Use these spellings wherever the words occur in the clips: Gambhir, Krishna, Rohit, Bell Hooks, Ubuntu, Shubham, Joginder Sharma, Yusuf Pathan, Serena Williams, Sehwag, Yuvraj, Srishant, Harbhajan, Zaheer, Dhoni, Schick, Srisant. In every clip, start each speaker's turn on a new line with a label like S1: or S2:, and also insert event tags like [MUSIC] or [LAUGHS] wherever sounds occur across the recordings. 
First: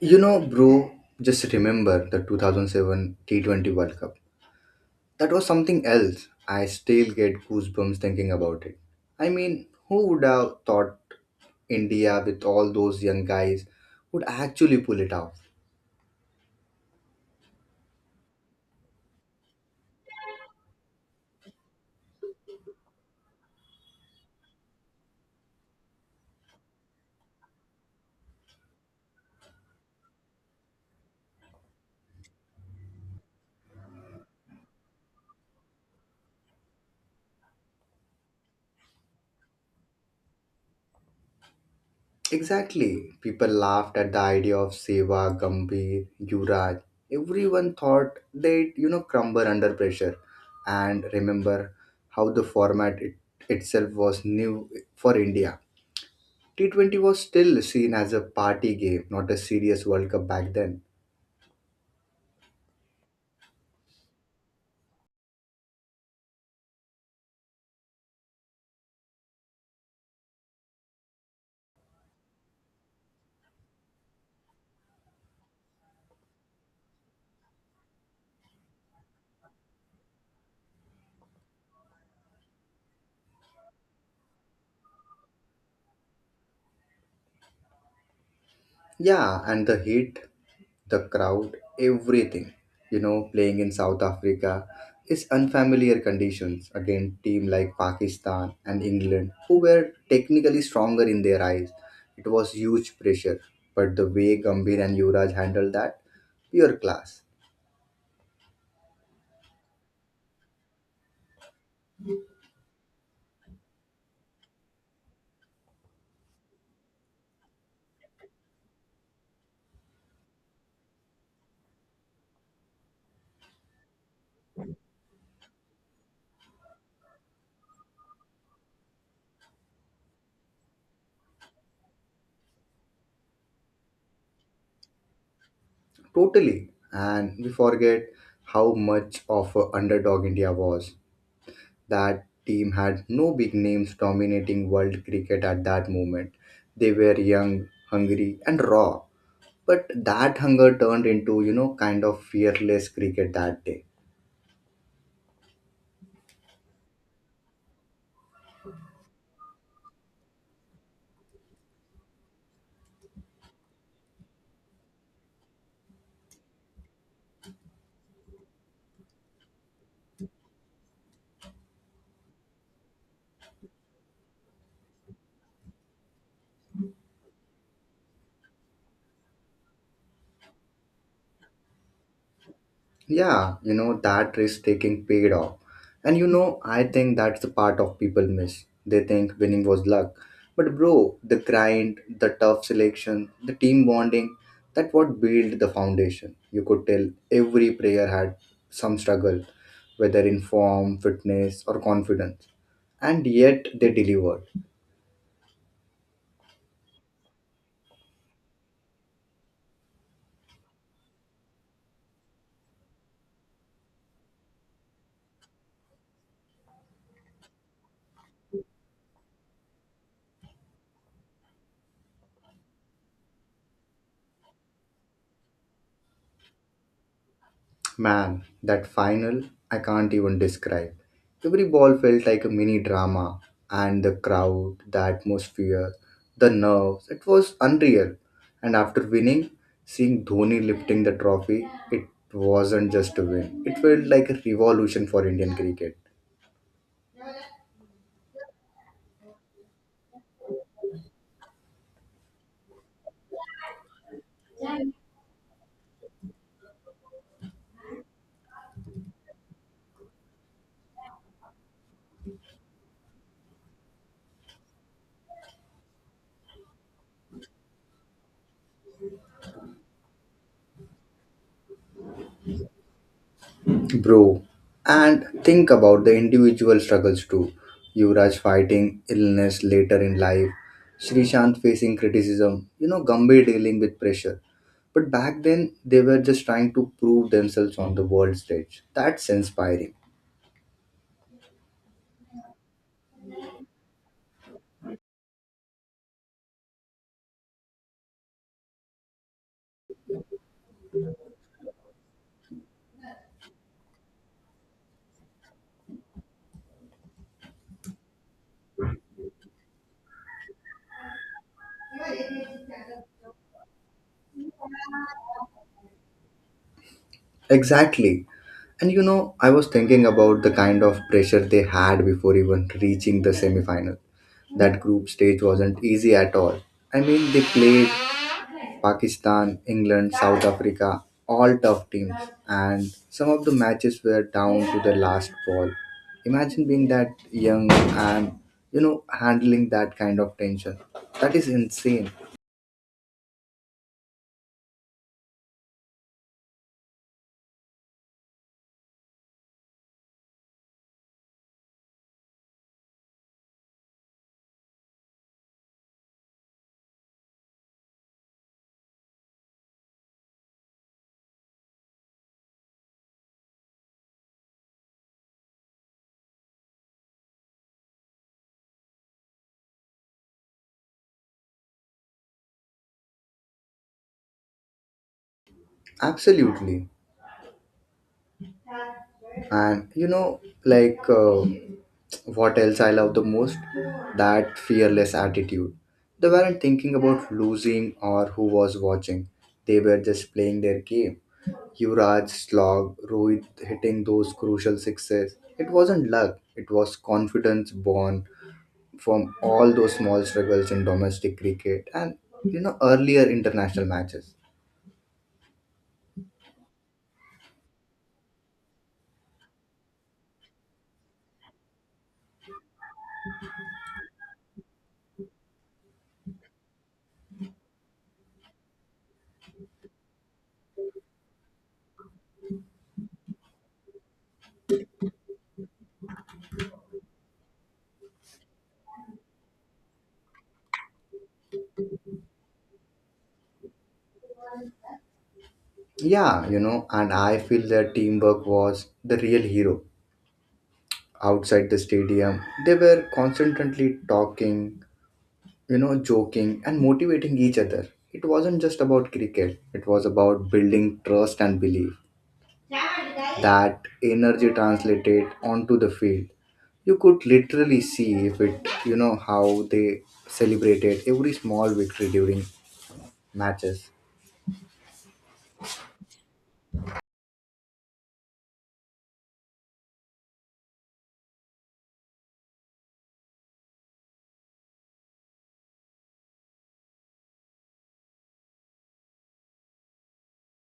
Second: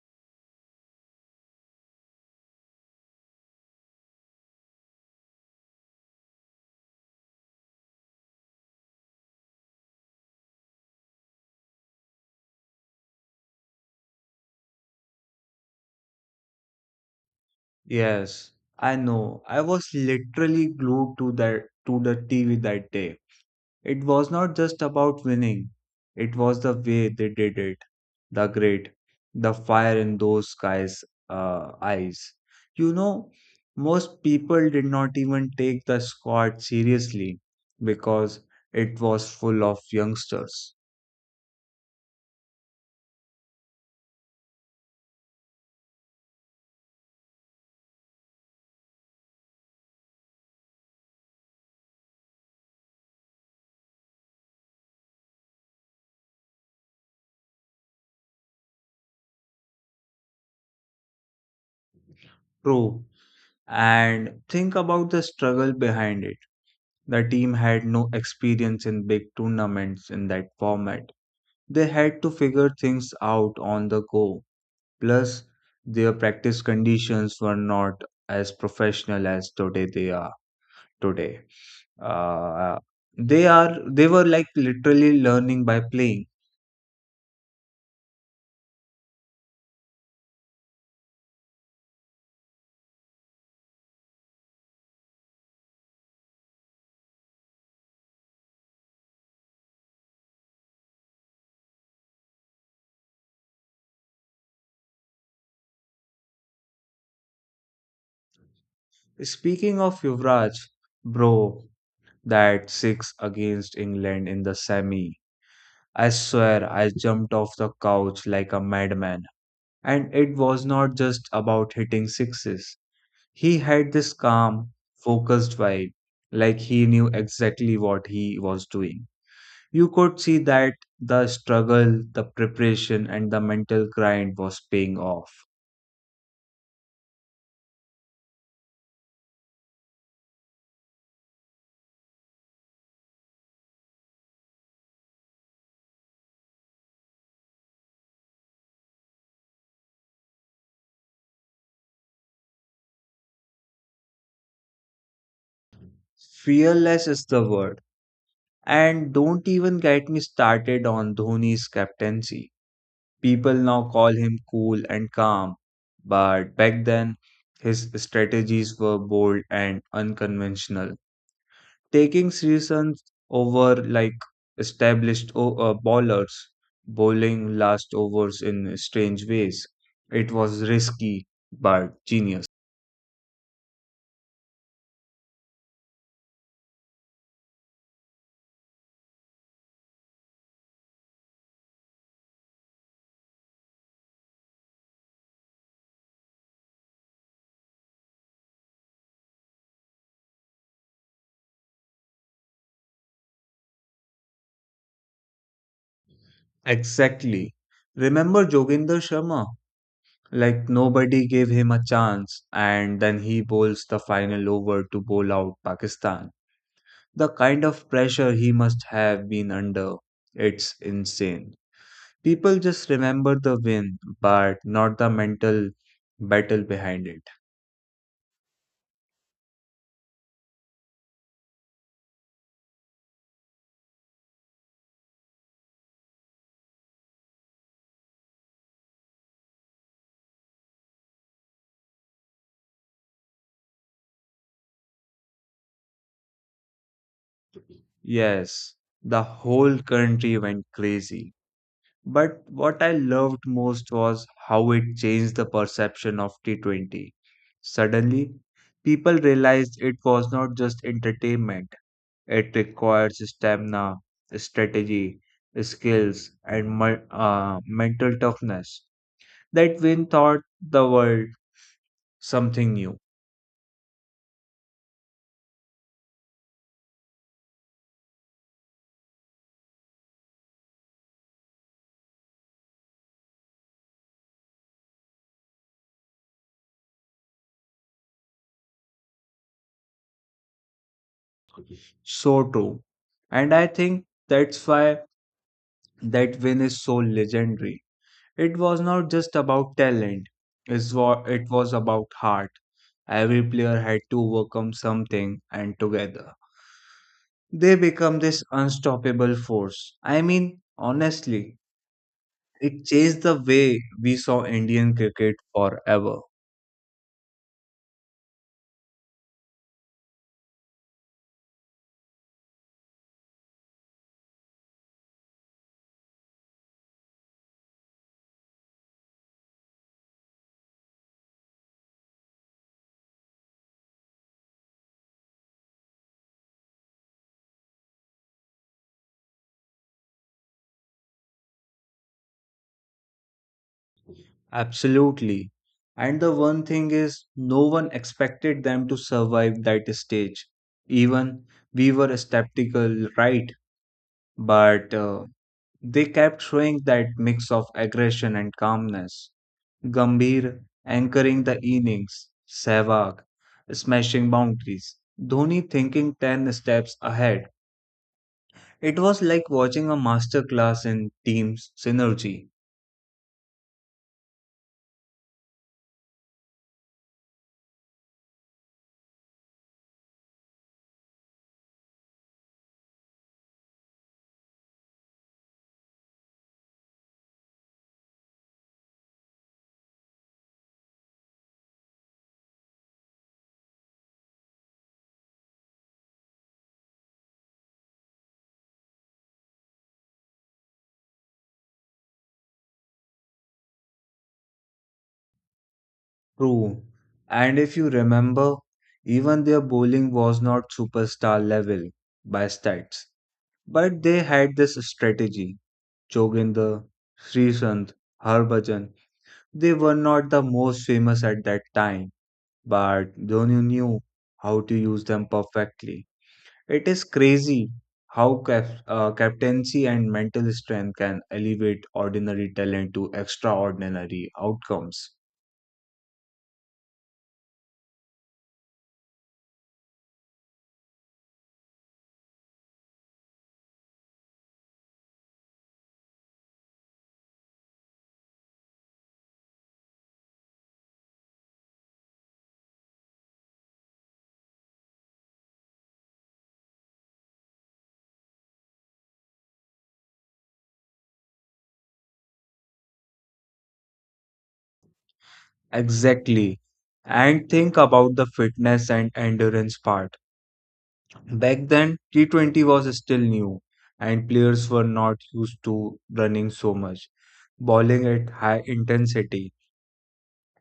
S1: You know, bro, just remember the 2007 T20 World Cup. That was something else. I still get goosebumps thinking about it. I mean, who would have thought India with all those young guys would actually pull it off?
S2: Yes, I know. I was literally glued to that to the TV that day. It was not just about winning. It was the way they did it. The grit, the fire in those guys' eyes. You know, most people did not even take the squad seriously because it was full of youngsters.
S1: Exactly. People laughed at the idea of Seva, Gambhir, Yuvraj. Everyone thought they'd, you know, crumble under pressure. And remember how the format itself was new for India. T20 was still seen as a party game, not a serious World Cup back then.
S2: True. And think about the struggle behind it. The team had no experience in big tournaments in that format. They had to figure things out on the go. Plus, their practice conditions were not as professional as today. Uh, they are they were like literally learning by playing.
S1: Yeah, and the heat, the crowd, everything. You know, playing in South Africa is unfamiliar conditions against team like Pakistan and England, who were technically stronger in their eyes. It was huge pressure, but the way Gambhir and Yuvraj handled that, pure class.
S2: Speaking of Yuvraj, bro, that six against England in the semi. I swear I jumped off the couch like a madman. And it was not just about hitting sixes. He had this calm, focused vibe, like he knew exactly what he was doing. You could see that the struggle, the preparation, and the mental grind was paying off.
S1: Totally. And we forget how much of an underdog India was. That team had no big names dominating world cricket at that moment. They were young, hungry, and raw. But that hunger turned into, you know, kind of fearless cricket that day.
S2: Fearless is the word. And don't even get me started on Dhoni's captaincy. People now call him cool and calm, but back then his strategies were bold and unconventional. Taking seasons over like established bowlers, bowling last overs in strange ways. It was risky but genius.
S1: Yeah, you know, that risk taking paid off. And you know, I think that's the part of people miss. They think winning was luck. But bro, the grind, the tough selection, the team bonding, that what built the foundation. You could tell every player had some struggle, whether in form, fitness, or confidence. And yet they delivered.
S2: Exactly. Remember Joginder Sharma? Like nobody gave him a chance, and then he bowls the final over to bowl out Pakistan. The kind of pressure he must have been under, it's insane. People just remember the win, but not the mental battle behind it.
S1: Man, that final, I can't even describe. Every ball felt like a mini drama, and the crowd, the atmosphere, the nerves, it was unreal. And after winning, seeing Dhoni lifting the trophy, it wasn't just a win, it felt like a revolution for Indian cricket.
S2: Yes, the whole country went crazy. But what I loved most was how it changed the perception of T20. Suddenly, people realized it was not just entertainment, it requires stamina, strategy, skills, and mental toughness. That win taught the world something new.
S1: Bro, and think about the individual struggles too. Yuvraj fighting illness later in life, Srishant facing criticism, you know, Gambhir dealing with pressure. But back then, they were just trying to prove themselves on the world stage. That's inspiring.
S2: So true. And I think that's why that win is so legendary. It was not just about talent, it was about heart. Every player had to overcome something, and together they become this unstoppable force. I mean, honestly, it changed the way we saw Indian cricket forever.
S1: Exactly. And you know, I was thinking about the kind of pressure they had before even reaching the semifinal. That group stage wasn't easy at all. I mean, they played Pakistan, England, South Africa, all tough teams, and some of the matches were down to the last ball. Imagine being that young and you know handling that kind of tension. That is insane.
S2: Absolutely. And the one thing is, no one expected them to survive that stage. Even we were skeptical, right? But they kept showing that mix of aggression and calmness. Gambhir anchoring the innings, Sehwag smashing boundaries, Dhoni thinking 10 steps ahead. It was like watching a masterclass in team synergy.
S1: Absolutely. And you know, like what else I love the most? That fearless attitude. They weren't thinking about losing or who was watching. They were just playing their game. Yuvraj, Slog, Rohit hitting those crucial sixes. It wasn't luck, it was confidence born from all those small struggles in domestic cricket and you know earlier international matches.
S2: True. And if you remember, even their bowling was not superstar level by stats. But they had this strategy. Joginder, Srisant, Harbhajan, they were not the most famous at that time, but Dhoni knew how to use them perfectly. It is crazy how captaincy and mental strength can elevate ordinary talent to extraordinary outcomes.
S1: Yeah, you know, and I feel their teamwork was the real hero. Outside the stadium, they were constantly talking, you know, joking and motivating each other. It wasn't just about cricket, it was about building trust and belief. That energy translated onto the field. You could literally see if it you know how they celebrated every small victory during matches.
S2: Exactly. And think about the fitness and endurance part. Back then, T20 was still new, and players were not used to running so much, bowling at high intensity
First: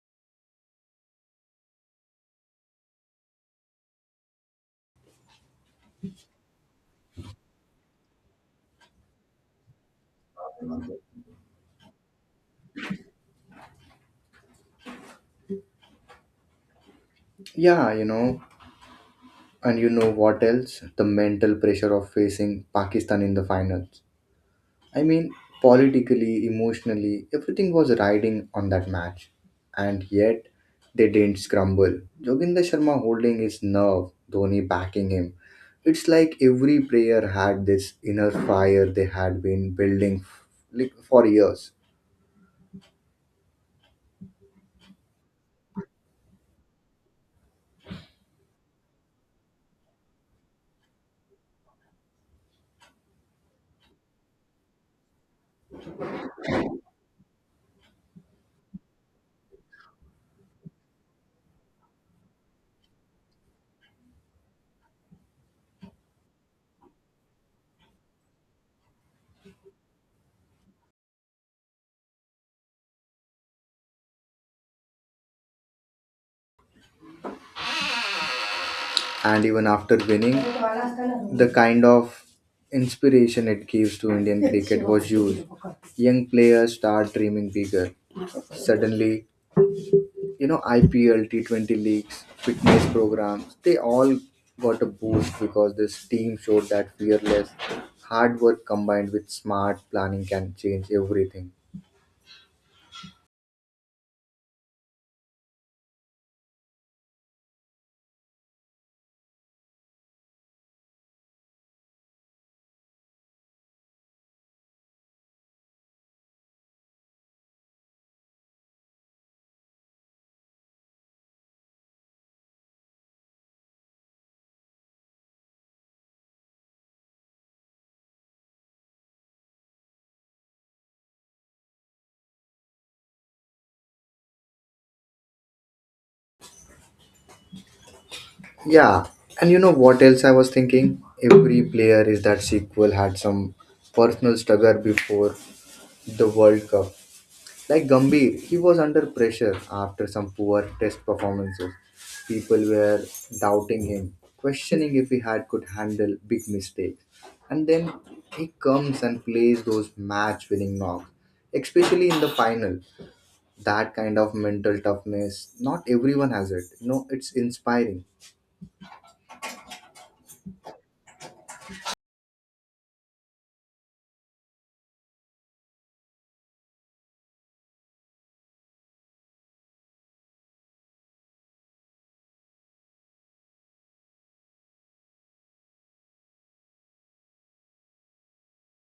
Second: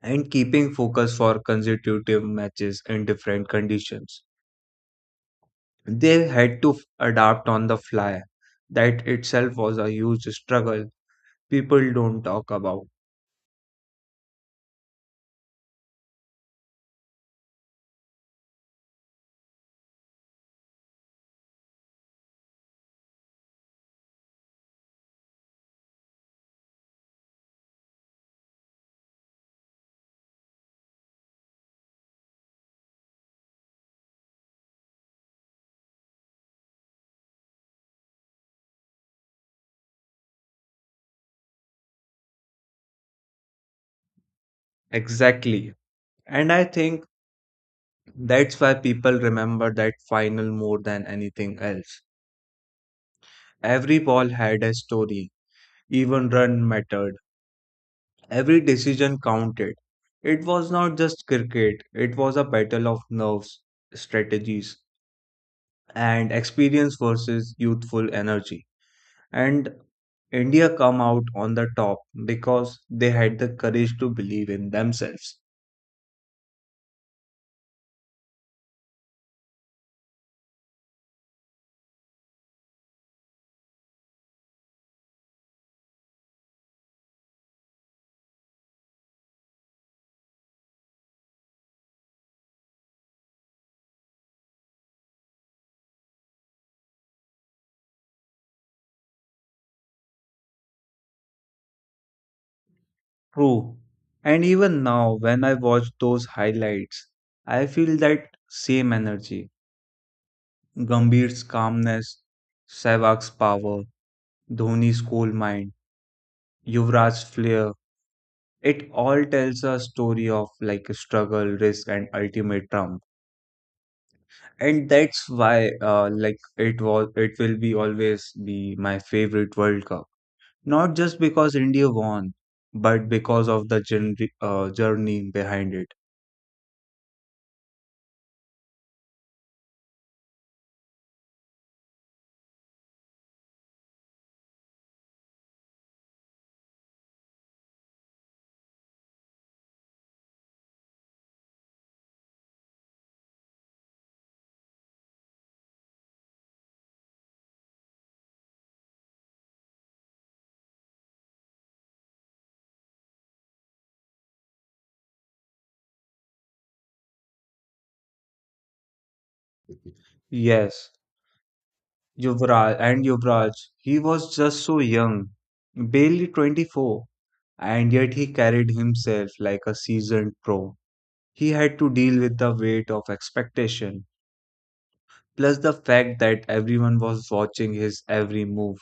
S2: and keeping focus for consecutive matches in different conditions. They had to adapt on the fly. That itself was a huge struggle people don't talk about.
S1: Yeah, you know, and you know what else, the mental pressure of facing Pakistan in the finals. I mean, politically, emotionally, everything was riding on that match. And yet, they didn't scramble. Joginder Sharma holding his nerve, Dhoni backing him. It's like every player had this inner fire they had been building like for years.
S2: Exactly. And I think that's why people remember that final more than anything else. Every ball had a story, even run mattered, every decision counted. It was not just cricket, it was a battle of nerves, strategies, and experience versus youthful energy. And India come out on the top because they had the courage to believe in themselves.
S1: And even after winning, the kind of inspiration it gives to Indian [LAUGHS] cricket was huge. Young players start dreaming bigger. Suddenly, you know, IPL, T20 leagues, fitness programs, they all got a boost because this team showed that fearless hard work combined with smart planning can change everything.
S2: True. And even now, when I watch those highlights, I feel that same energy. Gambhir's calmness, Sehwag's power, Dhoni's cool mind, Yuvraj's flair. It all tells a story of like a struggle, risk, and ultimate triumph. And that's why, like, it will be always be my favorite World Cup, not just because India won but because of the journey behind it.
S1: Yeah, and you know what else I was thinking? Every player is that sequel had some personal struggle before the World Cup. Like Gambhir, he was under pressure after some poor test performances. People were doubting him, questioning if he had could handle big mistakes. And then he comes and plays those match winning knocks, especially in the final. That kind of mental toughness, not everyone has it. You know, it's inspiring.
S2: Yes, Yuvraj, he was just so young, barely 24, and yet he carried himself like a seasoned pro. He had to deal with the weight of expectation, plus the fact that everyone was watching his every move.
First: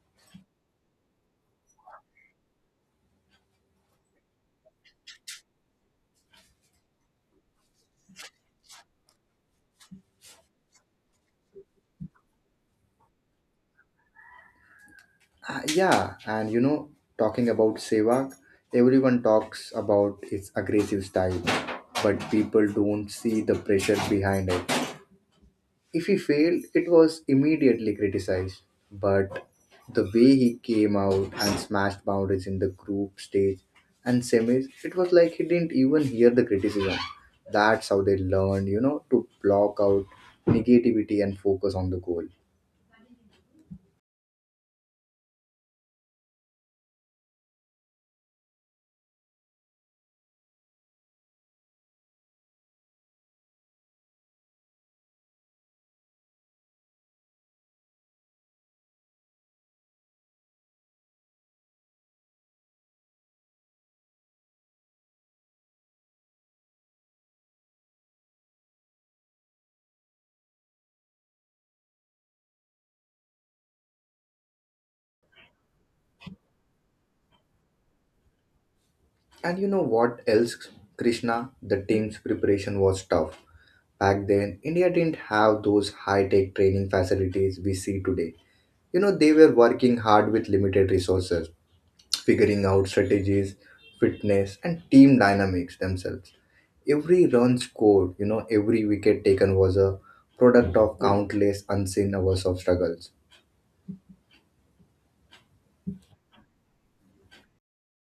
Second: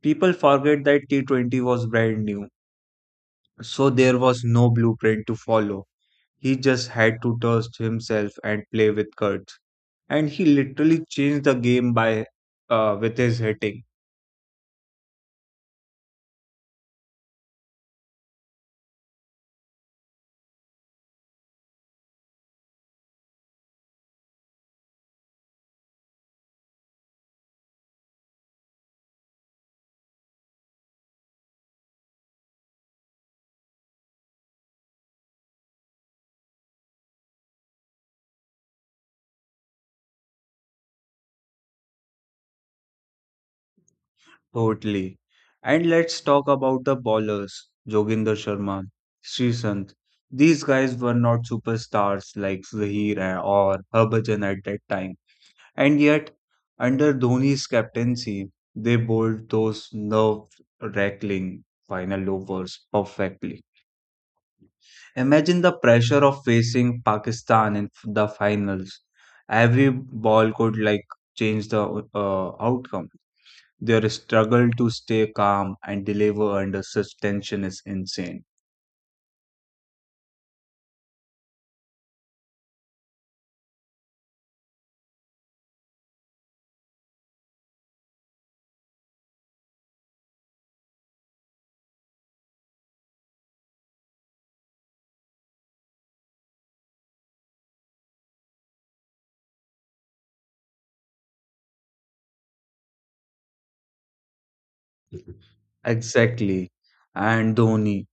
S2: People forget that T20 was brand new, so there was no blueprint to follow. He just had to trust himself and play with cards. And he literally changed the game by with his hitting.
S1: Yeah, and you know, talking about Sehwag, everyone talks about his aggressive style, but people don't see the pressure behind it. If he failed, it was immediately criticized. But the way he came out and smashed boundaries in the group stage and semis, it was like he didn't even hear the criticism. That's how they learned, you know, to block out negativity and focus on the goal.
S2: Totally. And let's talk about the ballers, Joginder Sharma, Srisant. These guys were not superstars like Zaheer or Harbhajan at that time. And yet, under Dhoni's captaincy, they bowled those nerve wracking final overs perfectly. Imagine the pressure of facing Pakistan in the finals. Every ball could like change the outcome. Their struggle to stay calm and deliver under such tension is insane.
S1: And you know what else, Krishna? The team's preparation was tough. Back then, India didn't have those high tech training facilities we see today. You know, they were working hard with limited resources, figuring out strategies, fitness, and team dynamics themselves. Every run scored, you know, every wicket taken was a product of countless unseen hours of struggles.
S2: Exactly. And Dhoni,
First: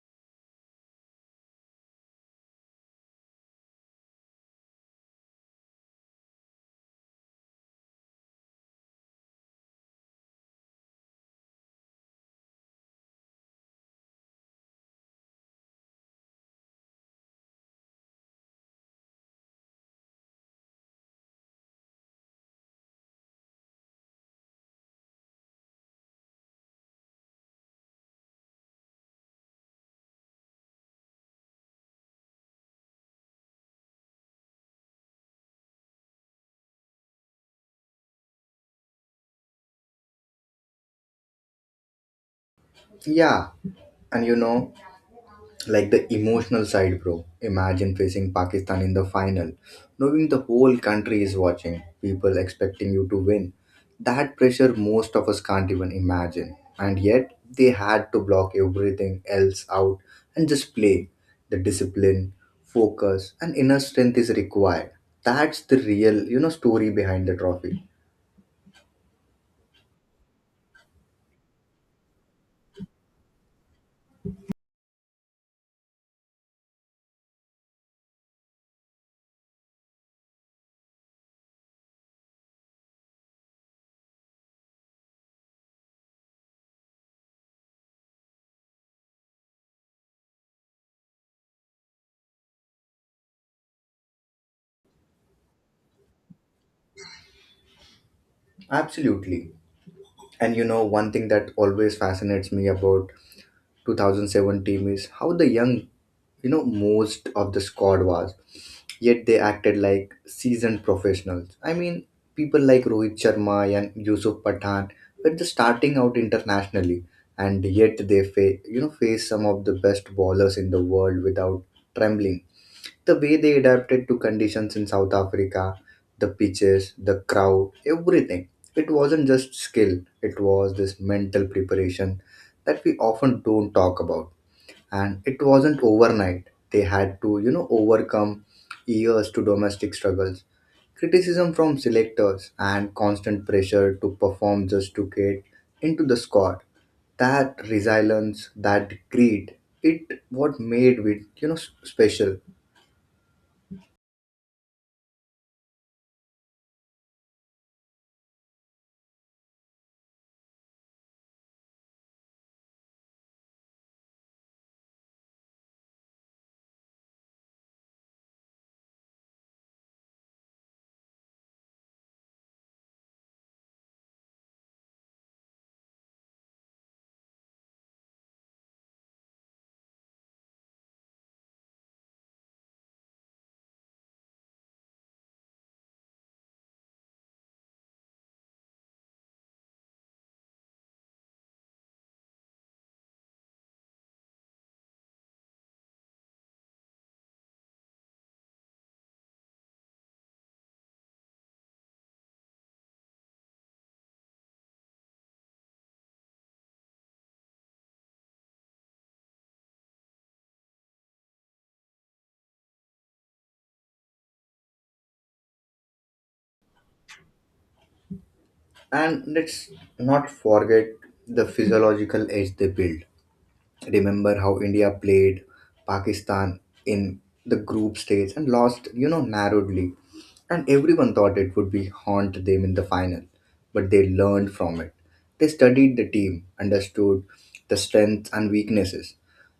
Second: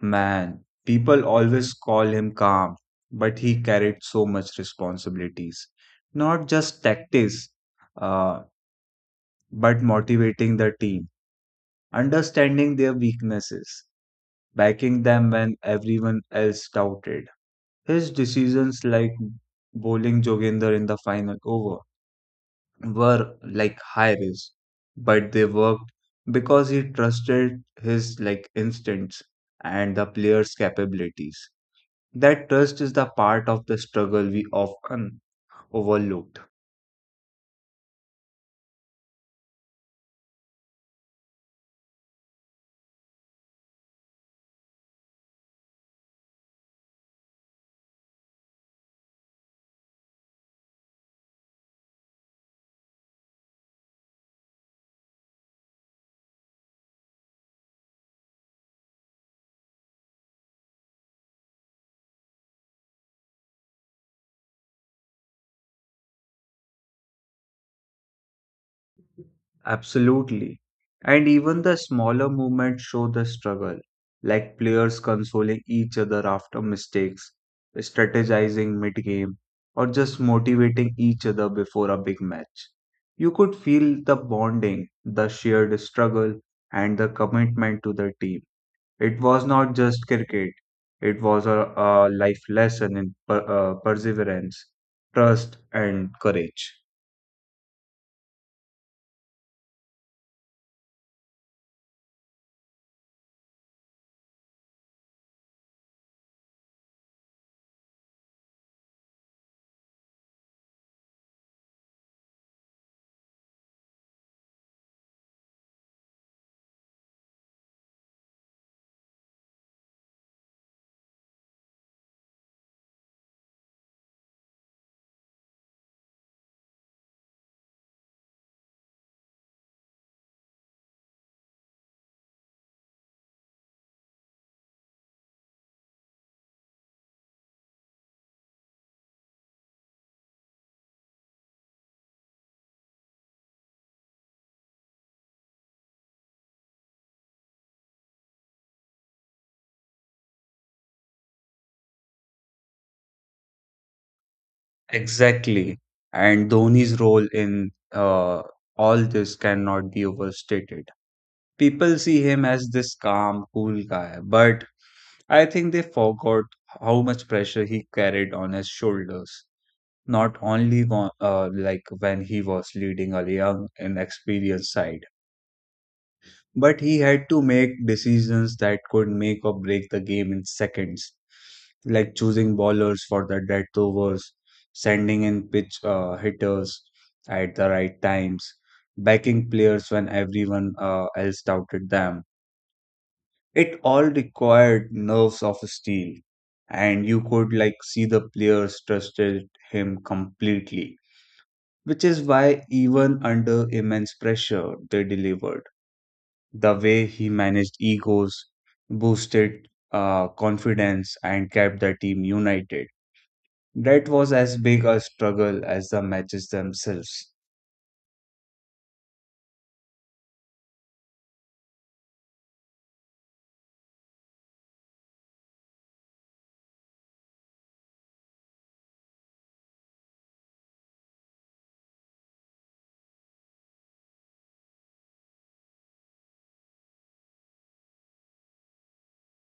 S2: man, people always call him calm, but he carried so much responsibilities. Not just tactics, uh, but motivating the team, understanding their weaknesses, backing them when everyone else doubted. His decisions, like bowling Joginder in the final over, were like high risk, but they worked because he trusted his like instincts and the players' capabilities. That trust is the part of the struggle we often overlooked.
S1: Yeah, and you know, like the emotional side, bro, imagine facing Pakistan in the final, knowing the whole country is watching, people expecting you to win. That pressure most of us can't even imagine, and yet they had to block everything else out and just play. The discipline, focus and inner strength is required. That's the real, you know, story behind the trophy.
S2: Absolutely. And even the smaller movements show the struggle, like players consoling each other after mistakes, strategizing mid game, or just motivating each other before a big match. You could feel the bonding, the shared struggle, and the commitment to the team. It was not just cricket, it was a life lesson in perseverance, trust, and courage.
S1: Absolutely. And you know one thing that always fascinates me about 2007 team is how the young, you know, most of the squad was. Yet they acted like seasoned professionals. I mean, people like Rohit Sharma and Yusuf Pathan were just starting out internationally, and yet they you know face some of the best bowlers in the world without trembling. The way they adapted to conditions in South Africa, the pitches, the crowd, everything. It wasn't just skill, it was this mental preparation that we often don't talk about. And it wasn't overnight. They had to, you know, overcome years to domestic struggles, criticism from selectors, and constant pressure to perform just to get into the squad. That resilience, that greed, it what made it, you know, special.
S2: Exactly. And Dhoni's role in all this cannot be overstated. People see him as this calm, cool guy, but I think they forgot how much pressure he carried on his shoulders. Not only wa- Like when he was leading a young and experienced side, but he had to make decisions that could make or break the game in seconds, like choosing bowlers for the death overs, sending in pitch hitters at the right times, backing players when everyone else doubted them. It all required nerves of steel, and you could like see the players trusted him completely, which is why even under immense pressure they delivered. The way he managed egos, boosted confidence, and kept the team united. That was as big a struggle as the matches themselves.
S1: And let's not forget the physiological edge they build. Remember how India played Pakistan in the group stage and lost, you know, narrowly. And everyone thought it would be haunt them in the final. But they learned from it. They studied the team, understood the strengths and weaknesses,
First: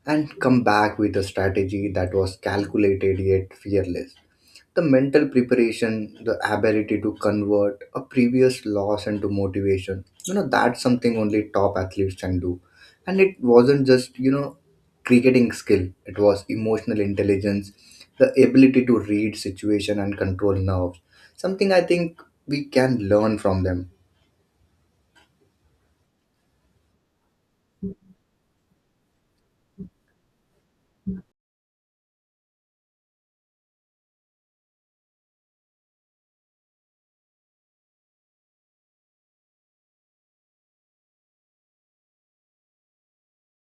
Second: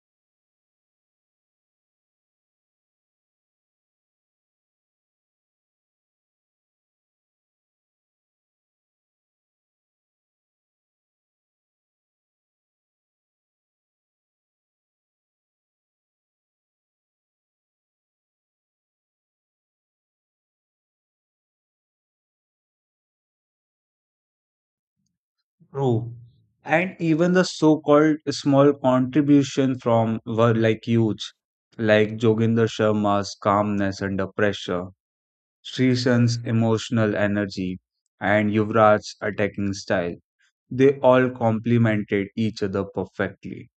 S1: and come back with a strategy that was calculated yet fearless. The mental preparation, the ability to convert a previous loss into motivation, you know, that's something only top athletes can do. And it wasn't just, you know, cricketing skill, it was emotional intelligence, the ability to read situation and control nerves. Something I think we can learn from them.
S2: True. And even the so called small contribution from were like huge, like Joginder Sharma's calmness under pressure, Srisan's emotional energy, and Yuvraj's attacking style. They all complemented each other perfectly.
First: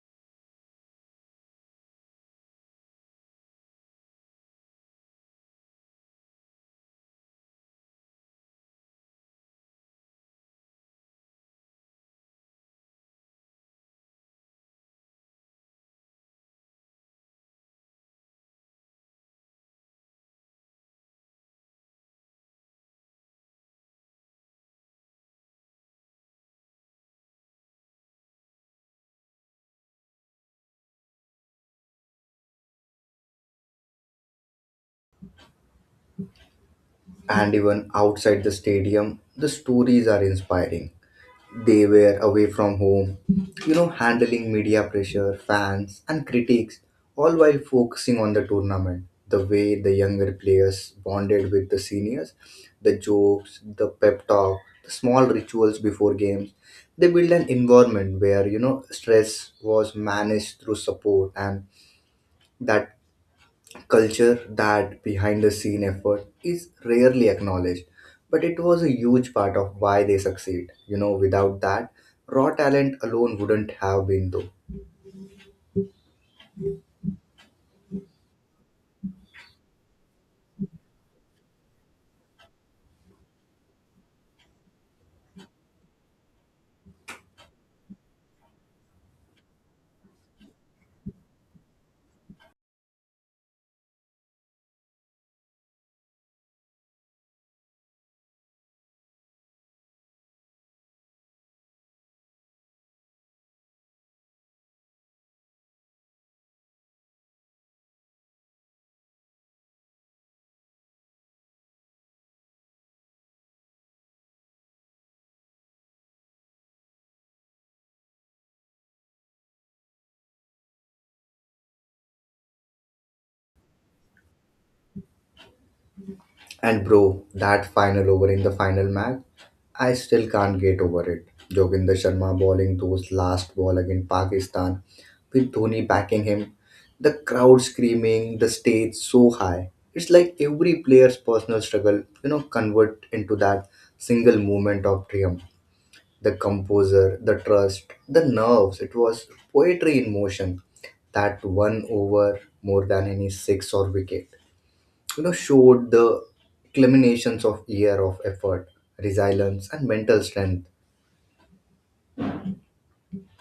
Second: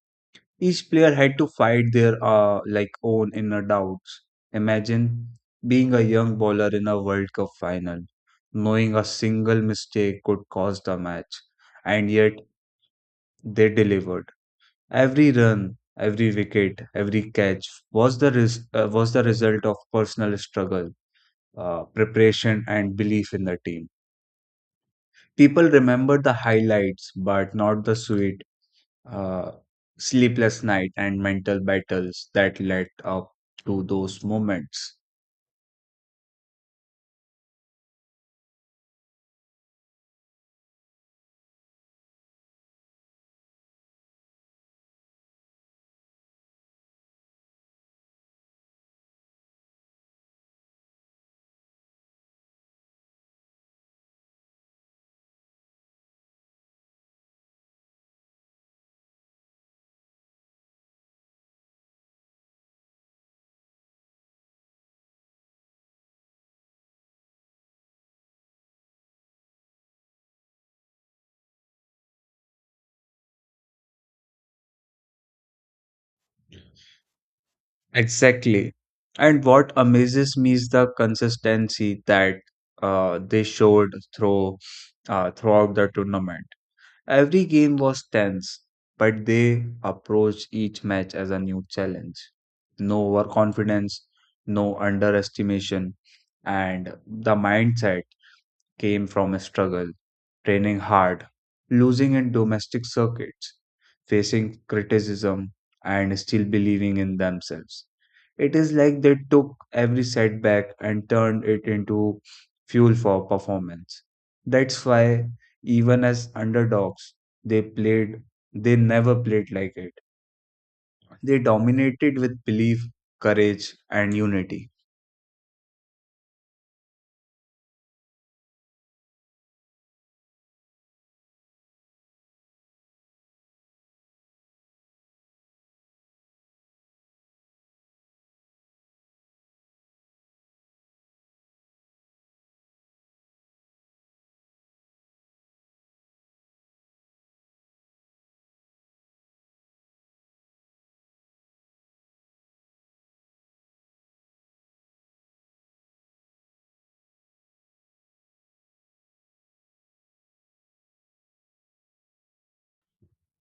S2: Each player had to fight their like own inner doubts. Imagine being a young bowler in a World Cup final, knowing a single mistake could cost the match, and yet they delivered. Every run, every wicket, every catch was the was the result of personal struggle, preparation, and belief in the team. People remember the highlights, but not the sweet uh, sleepless night and mental battles that led up to those moments.
S1: And even outside the stadium, the stories are inspiring. They were away from home, you know, handling media pressure, fans, and critics, all while focusing on the tournament. The way the younger players bonded with the seniors, the jokes, the pep talk, the small rituals before games, they built an environment where, you know, stress was managed through support. And that culture, that behind the scene effort is rarely acknowledged, but it was a huge part of why they succeed. You know, without that, raw talent alone wouldn't have been though.
S2: Exactly. And what amazes me is the consistency that they showed throughout the tournament. Every game was tense, but they approached each match as a new challenge. No overconfidence, no underestimation, and the mindset came from a struggle, training hard, losing in domestic circuits, facing criticism, and still believing in themselves. It is like they took every setback and turned it into fuel for performance. That's why, even as underdogs, they played, they never played like it. They dominated with belief, courage, and unity.
S1: And bro, that final over in the final match, I still can't get over it. Joginder Sharma bowling those last ball against Pakistan, with Dhoni backing him, the crowd screaming, the stage so high. It's like every player's personal struggle, you know, convert into that single moment of triumph. The composer, the trust, the nerves. It was poetry in motion. That one over, more than any six or wicket, you know, showed the culminations of year of effort, resilience, and mental strength.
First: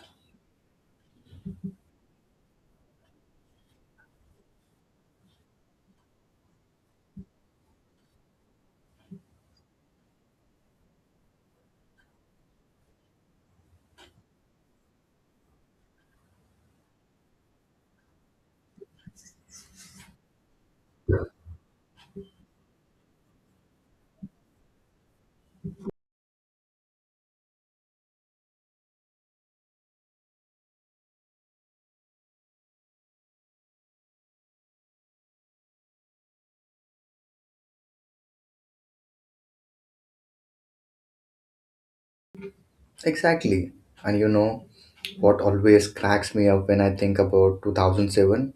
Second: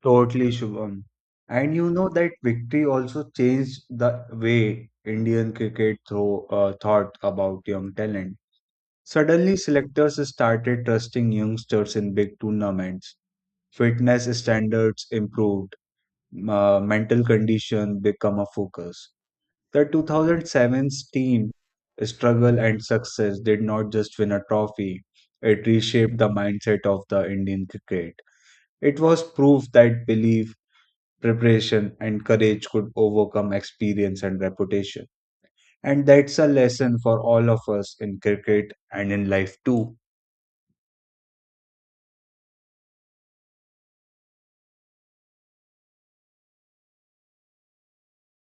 S2: Totally, Shubham. And you know that victory also changed the way Indian cricket thought about young talent. Suddenly, selectors started trusting youngsters in big tournaments. Fitness standards improved. Mental condition become a focus. The 2007's team struggle and success did not just win a trophy; it reshaped the mindset of the Indian cricket. It was proof that belief, preparation and courage could overcome experience and reputation. And that's a lesson for all of us in cricket and in life too.
S1: Exactly. And you know what always cracks me up when I think about 2007?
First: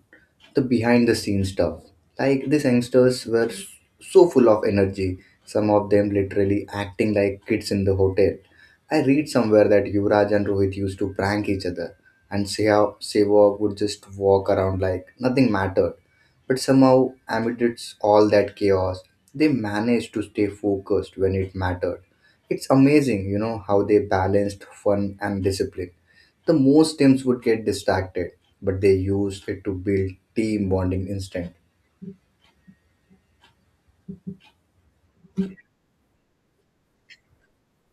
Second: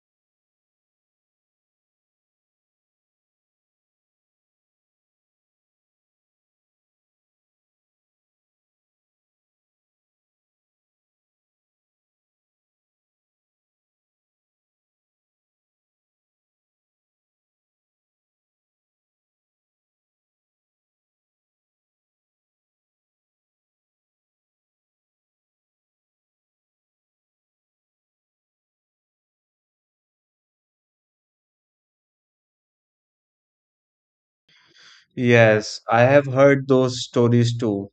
S1: The behind the scenes stuff. Like these youngsters were so full of energy, some of them literally acting like kids in the hotel. I read somewhere that Yuvraj and Rohit used to prank each other, and Sehwag would just walk around like nothing mattered. But somehow, amidst all that chaos, they managed to stay focused when it mattered. It's amazing, you know, how they balanced fun and discipline. The most teams would get distracted, but they used it to build team bonding instinct.
S2: Yes, I have heard those stories too.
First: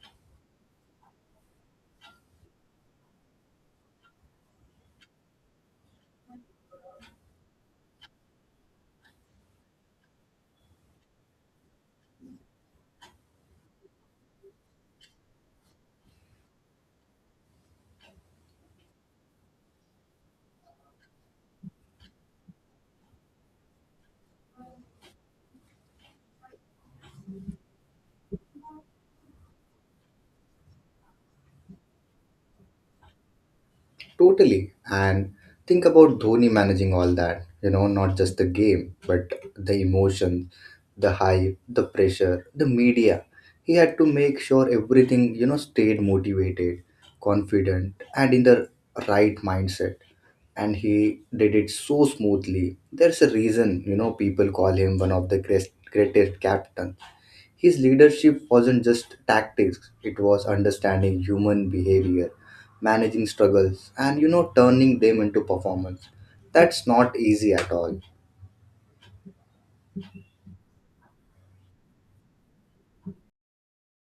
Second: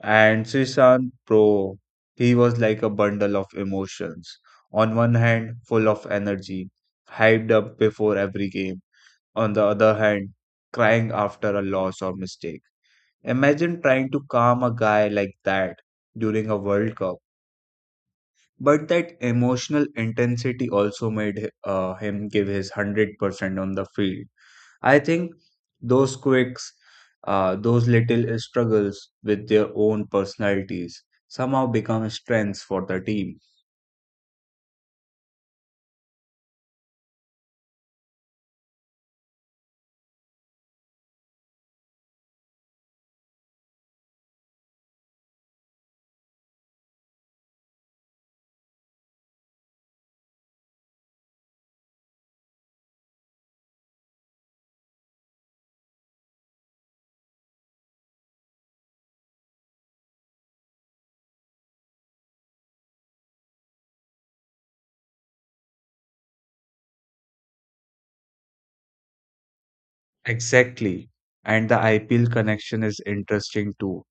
S2: And Srisan, bro, he was like a bundle of emotions. On one hand, full of energy, hyped up before every game. On the other hand, crying after a loss or mistake. Imagine trying to calm a guy like that during a World Cup. But that emotional intensity also made him give his 100% on the field. I think those quirks, those little struggles with their own personalities somehow become strengths for the team.
S1: Totally. And think about Dhoni managing all that, you know, not just the game, but the emotions, the hype, the pressure, the media. He had to make sure everything, you know, stayed motivated, confident, and in the right mindset. And he did it so smoothly. There's a reason, you know, people call him one of the greatest captains. His leadership wasn't just tactics, it was understanding human behavior, managing struggles, and you know, turning them into performance. That's not easy at all.
S2: Exactly. And the IPL connection is interesting too.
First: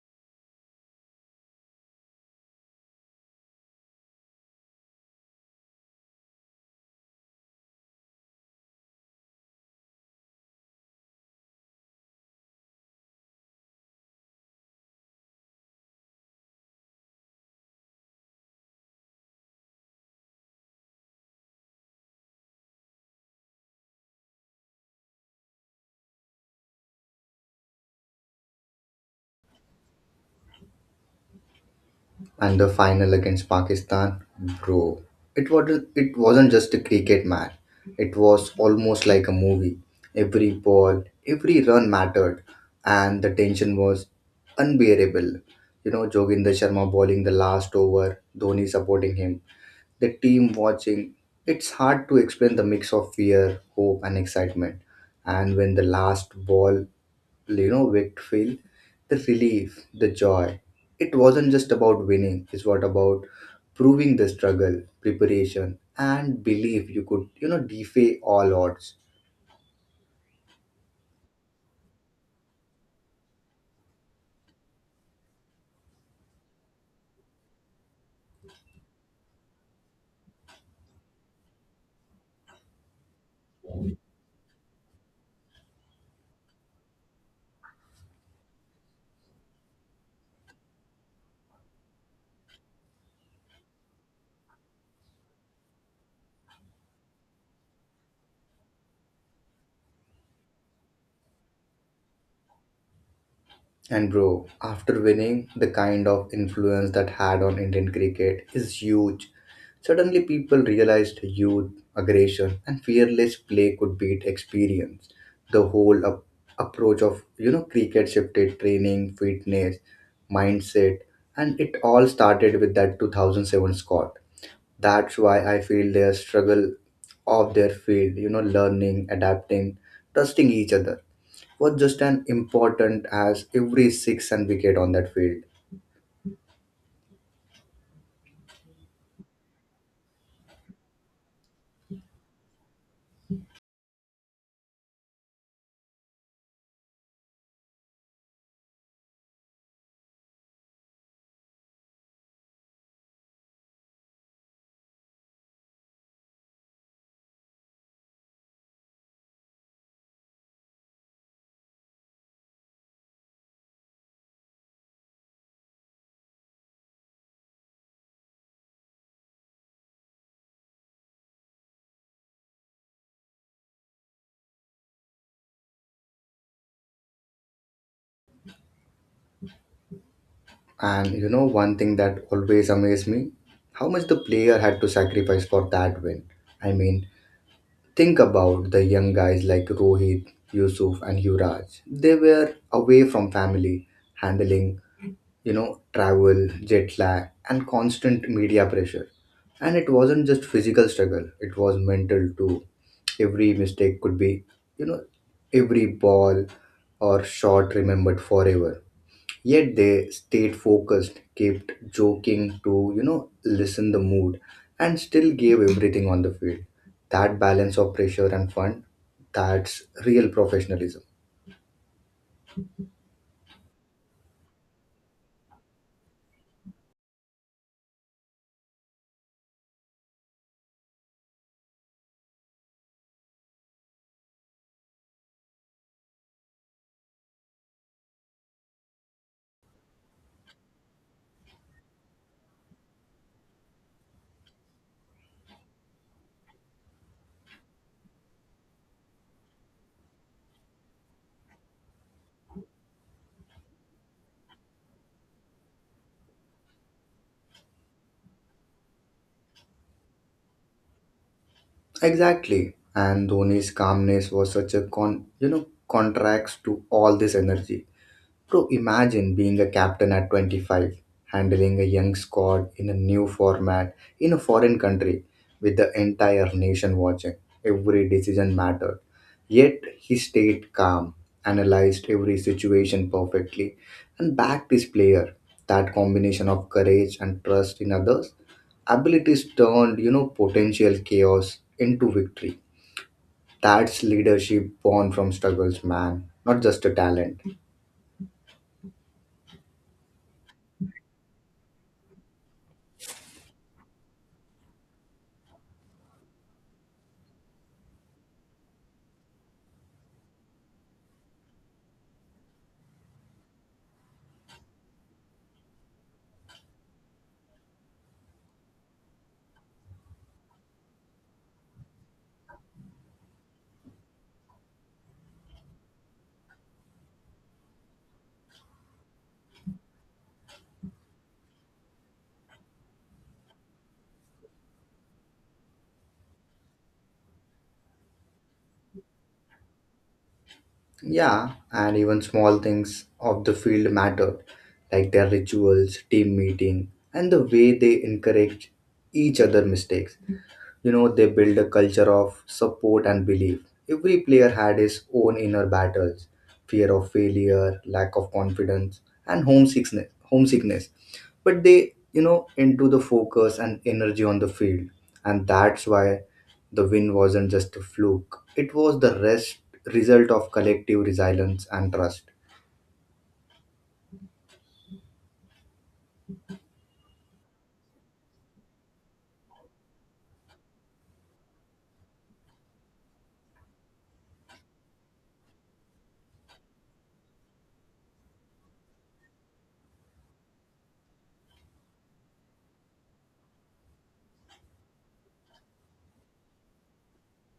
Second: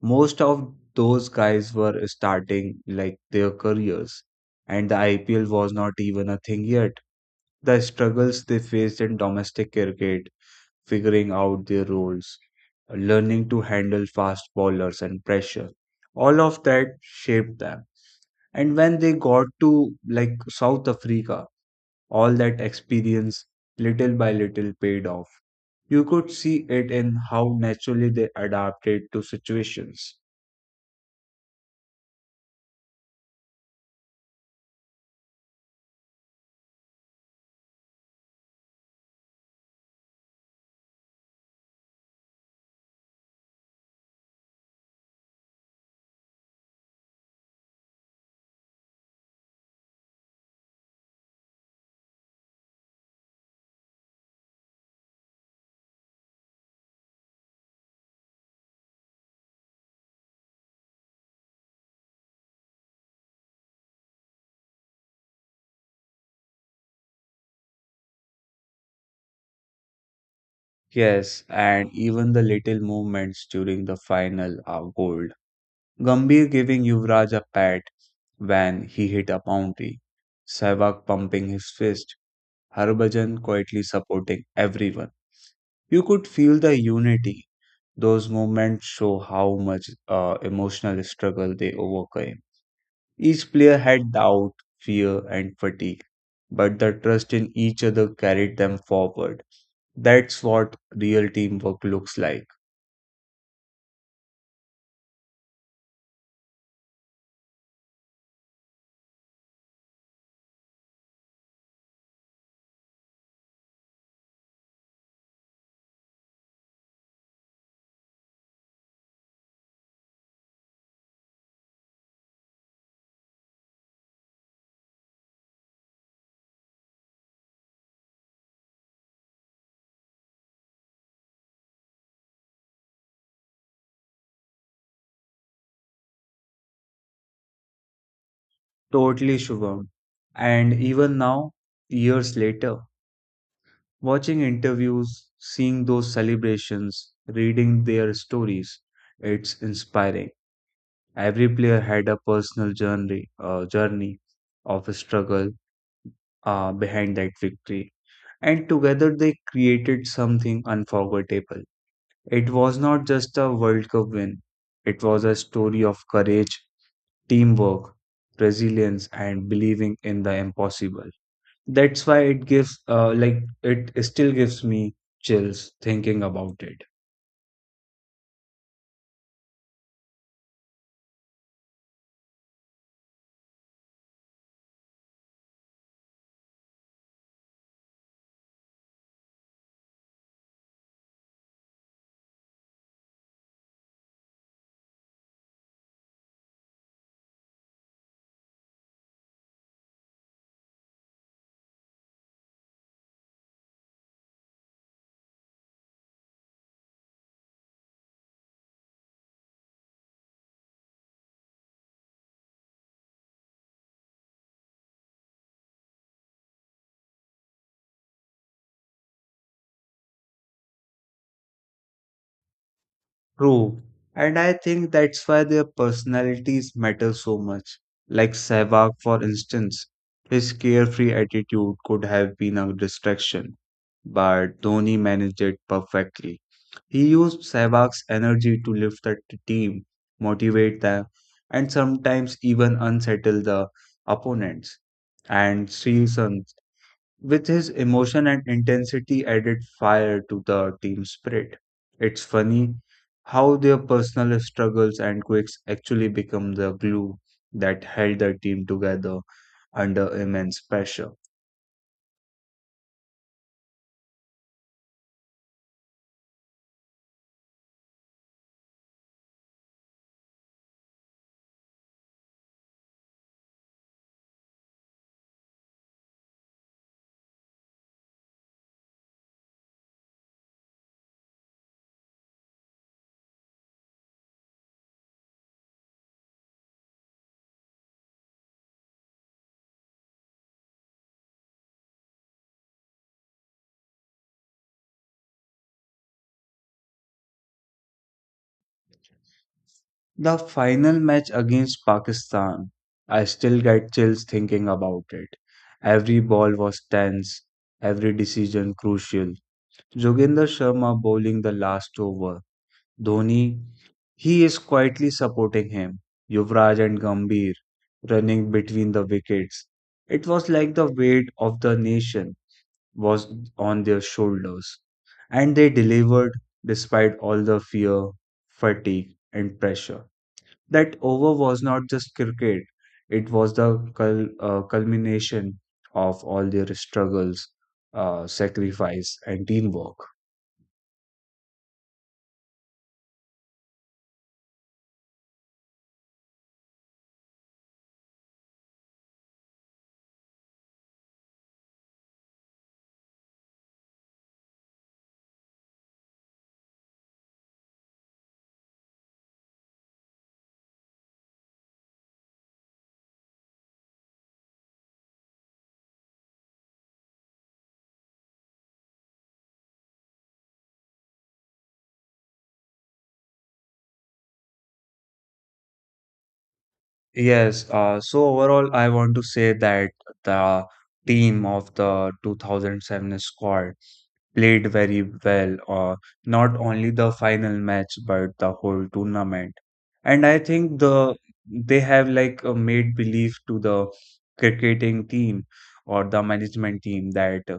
S2: Most of those guys were starting like their careers, and the IPL was not even a thing yet. The struggles they faced in domestic cricket, figuring out their roles, learning to handle fast bowlers and pressure. All of that shaped them. And when they got to like South Africa, all that experience little by little paid off. You could see it in how naturally they adapted to situations.
S1: And the final against Pakistan, bro, it wasn't just a cricket match, it was almost like a movie. Every ball, every run mattered, and the tension was unbearable. You know, Joginder Sharma bowling the last over, Dhoni supporting him, the team watching. It's hard to explain the mix of fear, hope, and excitement. And when the last ball, you know, wicked fell, the relief, the joy. It wasn't just about winning. It's what about proving the struggle, preparation, and belief you could, you know, defy all odds.
S2: Yes, and even the little movements during the final are gold. Gambhir giving Yuvraj a pat when he hit a boundary, Sehwag pumping his fist, Harbhajan quietly supporting everyone. You could feel the unity. Those moments show how much emotional struggle they overcame. Each player had doubt, fear, and fatigue, but the trust in each other carried them forward. That's what real teamwork looks like.
S1: And bro, after winning, the kind of influence that had on Indian cricket is huge. Suddenly, people realized youth, aggression, and fearless play could beat experience. The whole approach of you know cricket shifted, training, fitness, mindset, and it all started with that 2007 squad. That's why I feel their struggle of their field, you know, learning, adapting, trusting each other was just an important as every six and wicket on that field.
S2: Totally, Shubham. And even now, years later, watching interviews, seeing those celebrations, reading their stories, it's inspiring. Every player had a personal journey of struggle behind that victory, and together they created something unforgettable. It was not just a World Cup win; it was a story of courage, teamwork, resilience, and believing in the impossible. That's why it gives, like, it still gives me chills thinking about it.
S1: And you know, one thing that always amazed me, how much the player had to sacrifice for that win. I mean, think about the young guys like Rohit, Yusuf, and Yuvraj. They were away from family, handling you know, travel, jet lag, and constant media pressure. And it wasn't just physical struggle, it was mental too. Every mistake could be, you know, every ball or shot remembered forever. Yet they stayed focused, kept joking to, you know, lessen the mood, and still gave everything on the field. That balance of pressure and fun, that's real professionalism.
S2: True. And I think that's why their personalities matter so much. Like Sehwag, for instance, his carefree attitude could have been a distraction, but Dhoni managed it perfectly. He used Sehwag's energy to lift the team, motivate them, and sometimes even unsettle the opponents. And Srisan with his emotion and intensity added fire to the team spirit. It's funny how their personal struggles and quirks actually become the glue that held the team together under immense pressure.
S1: Exactly. And Dhoni's calmness was such a you know, contrast to all this energy. Bro, imagine being a captain at 25, handling a young squad in a new format in a foreign country with the entire nation watching. Every decision mattered. Yet he stayed calm, analyzed every situation perfectly, and backed his player. That combination of courage and trust in others' abilities turned, you know, potential chaos into victory. That's leadership born from struggles, man, not just a talent.
S2: The final match against Pakistan, I still get chills thinking about it. Every ball was tense, every decision crucial. Joginder Sharma bowling the last over, Dhoni, he is quietly supporting him. Yuvraj and Gambhir running between the wickets. It was like the weight of the nation was on their shoulders. And they delivered despite all the fear, fatigue, and pressure. That over was not just cricket, it was the culmination of all their struggles, sacrifice, and teamwork.
S1: Yeah, and even small things of the field matter, like their rituals, team meeting, and the way they encourage each other mistakes. You know, they build a culture of support and belief. Every player had his own inner battles, fear of failure, lack of confidence, and homesickness. But they, you know, into the focus and energy on the field. And that's why the win wasn't just a fluke, it was the rest result of collective resilience and trust.
S2: Yes, so overall, I want to say that the team of the 2007 squad played very well, not only the final match but the whole tournament. And I think they have like made belief to the cricketing team or the management team that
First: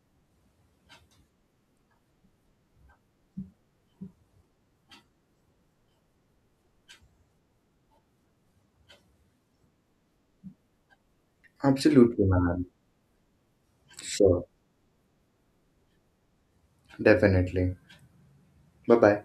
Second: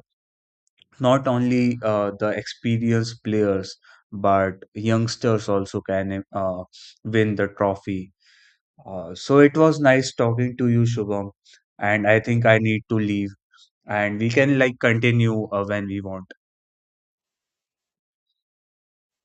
S2: not only the experienced players but youngsters also can win the trophy. So it was nice talking to you, Shubham, and I
S1: Absolutely,
S2: think I
S1: man.
S2: need to leave, and we
S1: Sure,
S2: can like continue when we want.
S1: definitely. Bye bye.